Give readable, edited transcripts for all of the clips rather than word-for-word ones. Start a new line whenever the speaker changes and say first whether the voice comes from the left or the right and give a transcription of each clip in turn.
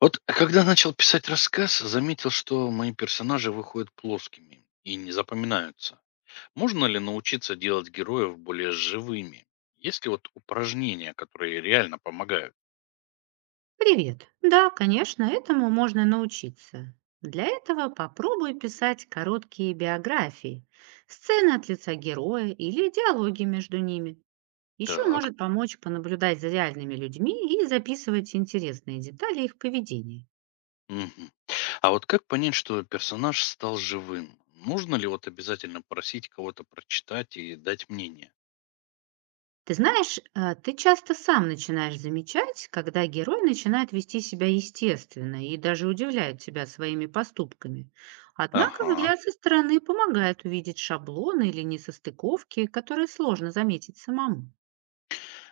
left: Вот когда начал писать рассказ, заметил, что мои персонажи выходят плоскими и не запоминаются. Можно ли научиться делать героев более живыми? Есть ли вот упражнения, которые реально помогают?
right: Привет. Да, конечно, этому можно научиться. Для этого попробуй писать короткие биографии, сцены от лица героя или диалоги между ними. Еще
left: Так.
right: может помочь понаблюдать за реальными людьми и записывать интересные детали их поведения.
left: Мгм. А вот как понять, что персонаж стал живым? Нужно ли вот обязательно просить кого-то прочитать и дать мнение?
right: Ты знаешь, ты часто сам начинаешь замечать, когда герой начинает вести себя естественно и даже удивляет тебя своими поступками. Однако
left: Ага.
right: взгляд со стороны помогает увидеть шаблоны или несостыковки, которые сложно заметить самому.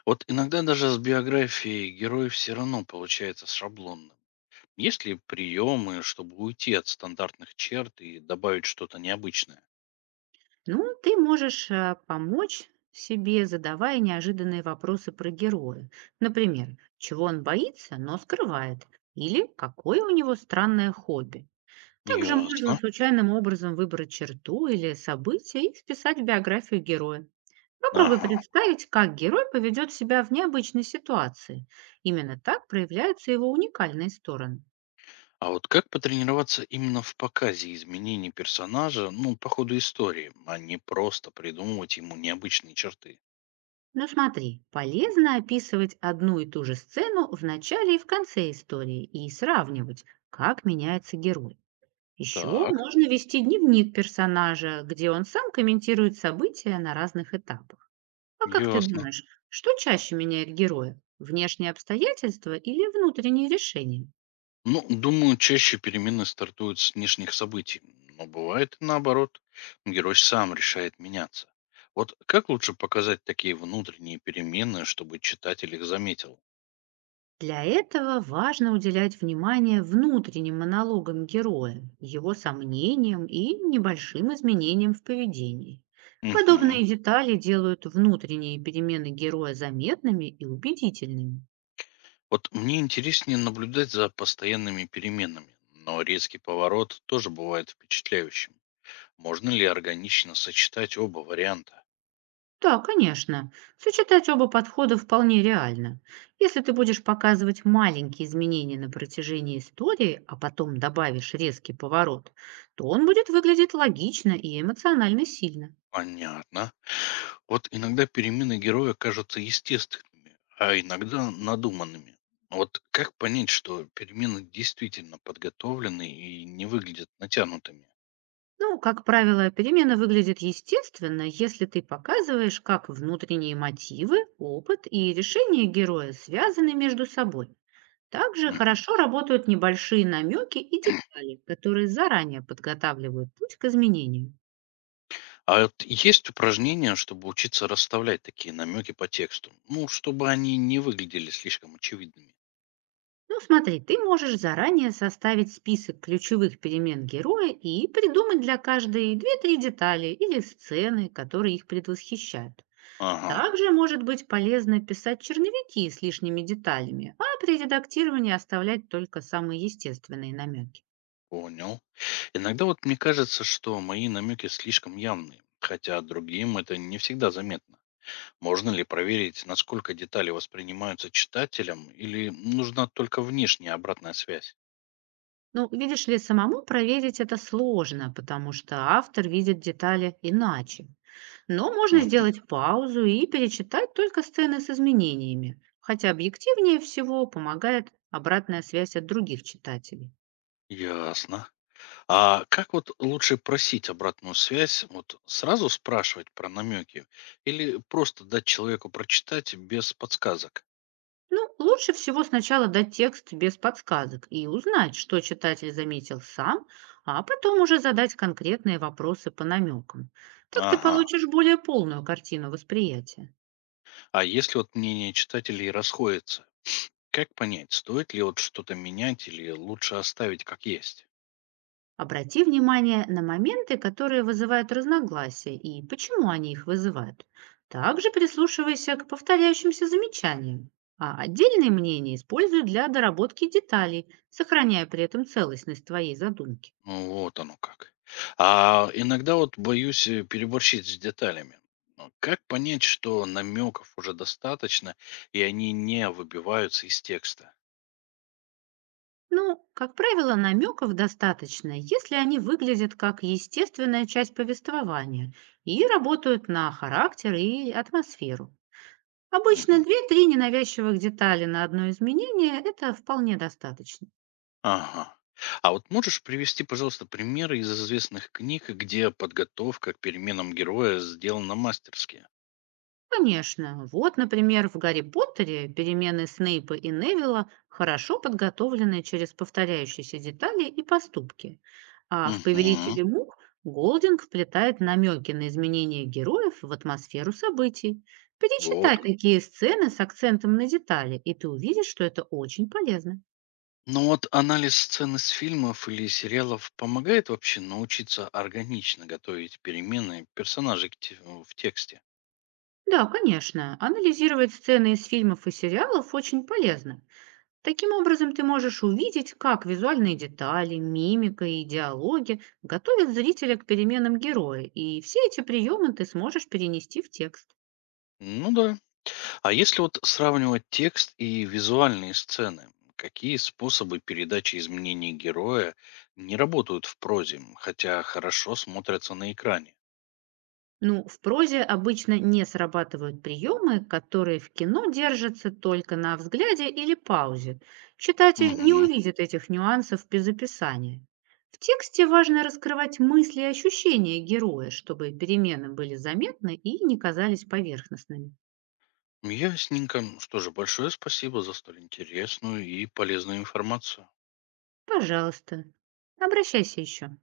left: Вот иногда даже с биографией героев все равно получается шаблонно. Есть ли приемы, чтобы уйти от стандартных черт и добавить что-то необычное?
right: Ну, ты можешь помочь себе, задавая неожиданные вопросы про героя. Например, чего он боится, но скрывает, или какое у него странное хобби. Также можно
left: Ясно.
right: случайным образом выбрать черту или событие и вписать в биографию героя. Попробуй
left: Ага.
right: представить, как герой поведет себя в необычной ситуации. Именно так проявляются его уникальные стороны.
left: А вот как потренироваться именно в показе изменений персонажа, ну, по ходу истории, а не просто придумывать ему необычные черты?
right: Но смотри, полезно описывать одну и ту же сцену в начале и в конце истории и сравнивать, как меняется герой. Еще
left: Так,
right: можно вести дневник персонажа, где он сам комментирует события на разных этапах. А как ты
left: ясно.
right: думаешь, что чаще меняет героя? Внешние обстоятельства или внутренние решения?
left: Ну, думаю, чаще перемены стартуют с внешних событий, но бывает и наоборот. Герой сам решает меняться. Вот как лучше показать такие внутренние перемены, чтобы читатель их заметил?
right: Для этого важно уделять внимание внутренним монологам героя, его сомнениям и небольшим изменениям в поведении.
left: Угу.
right: Подобные детали делают внутренние перемены героя заметными и убедительными.
left: Вот мне интереснее наблюдать за постоянными переменами, но резкий поворот тоже бывает впечатляющим. Можно ли органично сочетать оба варианта?
right: Да, конечно. Сочетать оба подхода вполне реально. Если ты будешь показывать маленькие изменения на протяжении истории, а потом добавишь резкий поворот, то он будет выглядеть логично и эмоционально сильно.
left: Понятно. Вот иногда перемены героя кажутся естественными, а иногда надуманными. Вот как понять, что перемены действительно подготовлены и не выглядят натянутыми?
right: Ну, как правило, перемена выглядит естественно, если ты показываешь, как внутренние мотивы, опыт и решения героя связаны между собой. Также
left: Мгм.
right: хорошо работают небольшие намеки и детали, которые заранее подготавливают путь к изменению.
left: А вот есть упражнения, чтобы учиться расставлять такие намеки по тексту? Ну, чтобы они не выглядели слишком очевидными.
right: Ну, смотри, ты можешь заранее составить список ключевых перемен героя и придумать для каждой две-три детали или сцены, которые их предвосхищают.
left: Ага,
right: Также может быть полезно писать черновики с лишними деталями, а при редактировании оставлять только самые естественные намеки.
left: понял. Иногда вот мне кажется, что мои намеки слишком явные, хотя другим это не всегда заметно. Можно ли проверить, насколько детали воспринимаются читателем, или нужна только внешняя обратная связь?
right: Ну, видишь ли, самому проверить это сложно, потому что автор видит детали иначе. Но можно
left: Мгм.
right: сделать паузу и перечитать только сцены с изменениями, хотя объективнее всего помогает обратная связь от других читателей.
left: Ясно. А как вот лучше просить обратную связь? Вот сразу спрашивать про намеки или просто дать человеку прочитать без подсказок?
right: Ну, лучше всего сначала дать текст без подсказок и узнать, что читатель заметил сам, а потом уже задать конкретные вопросы по намекам. Так ты
left: Ага.
right: получишь более полную картину восприятия.
left: А если вот мнение читателей расходится, как понять, стоит ли вот что-то менять или лучше оставить как есть?
right: Обрати внимание на моменты, которые вызывают разногласия и почему они их вызывают. Также прислушивайся к повторяющимся замечаниям, а отдельные мнения используй для доработки деталей, сохраняя при этом целостность твоей задумки.
left: Ну, вот оно как. А иногда вот боюсь переборщить с деталями. Но как понять, что намеков уже достаточно, и они не выбиваются из текста?
right: Ну, как правило, намеков достаточно, если они выглядят как естественная часть повествования и работают на характер и атмосферу. Обычно
left: Мгм.
right: две-три ненавязчивых детали на одно изменение– это вполне достаточно.
left: Ага. А вот можешь привести, пожалуйста, примеры из известных книг, где подготовка к переменам героя сделана мастерски?
right: Конечно. Вот, например, в «Гарри Поттере» перемены Снейпа и Невилла хорошо подготовлены через повторяющиеся детали и поступки. А в
left: Угу.
right: «Повелителе мух» Голдинг вплетает намеки на изменения героев в атмосферу событий.
left: Вот.
right: Перечитай такие сцены с акцентом на детали, и ты увидишь, что это очень полезно.
left: Но вот анализ сцен из фильмов или сериалов помогает вообще научиться органично готовить перемены персонажей в тексте.
right: Да, конечно, анализировать сцены из фильмов и сериалов очень полезно. Таким образом, ты можешь увидеть, как визуальные детали, мимика и диалоги готовят зрителя к переменам героя, и все эти приемы ты сможешь перенести в текст.
left: Ну да. А если вот сравнивать текст и визуальные сцены, какие способы передачи изменений героя не работают в прозе, хотя хорошо смотрятся на экране?
right: Ну, в прозе обычно не срабатывают приемы, которые в кино держатся только на взгляде или паузе. Читатель не
left: Угу.
right: увидит этих нюансов без описания. В тексте важно раскрывать мысли и ощущения героя, чтобы перемены были заметны и не казались поверхностными.
left: Ясненько. Что же, большое спасибо за столь интересную и полезную информацию.
right: Пожалуйста, обращайся еще.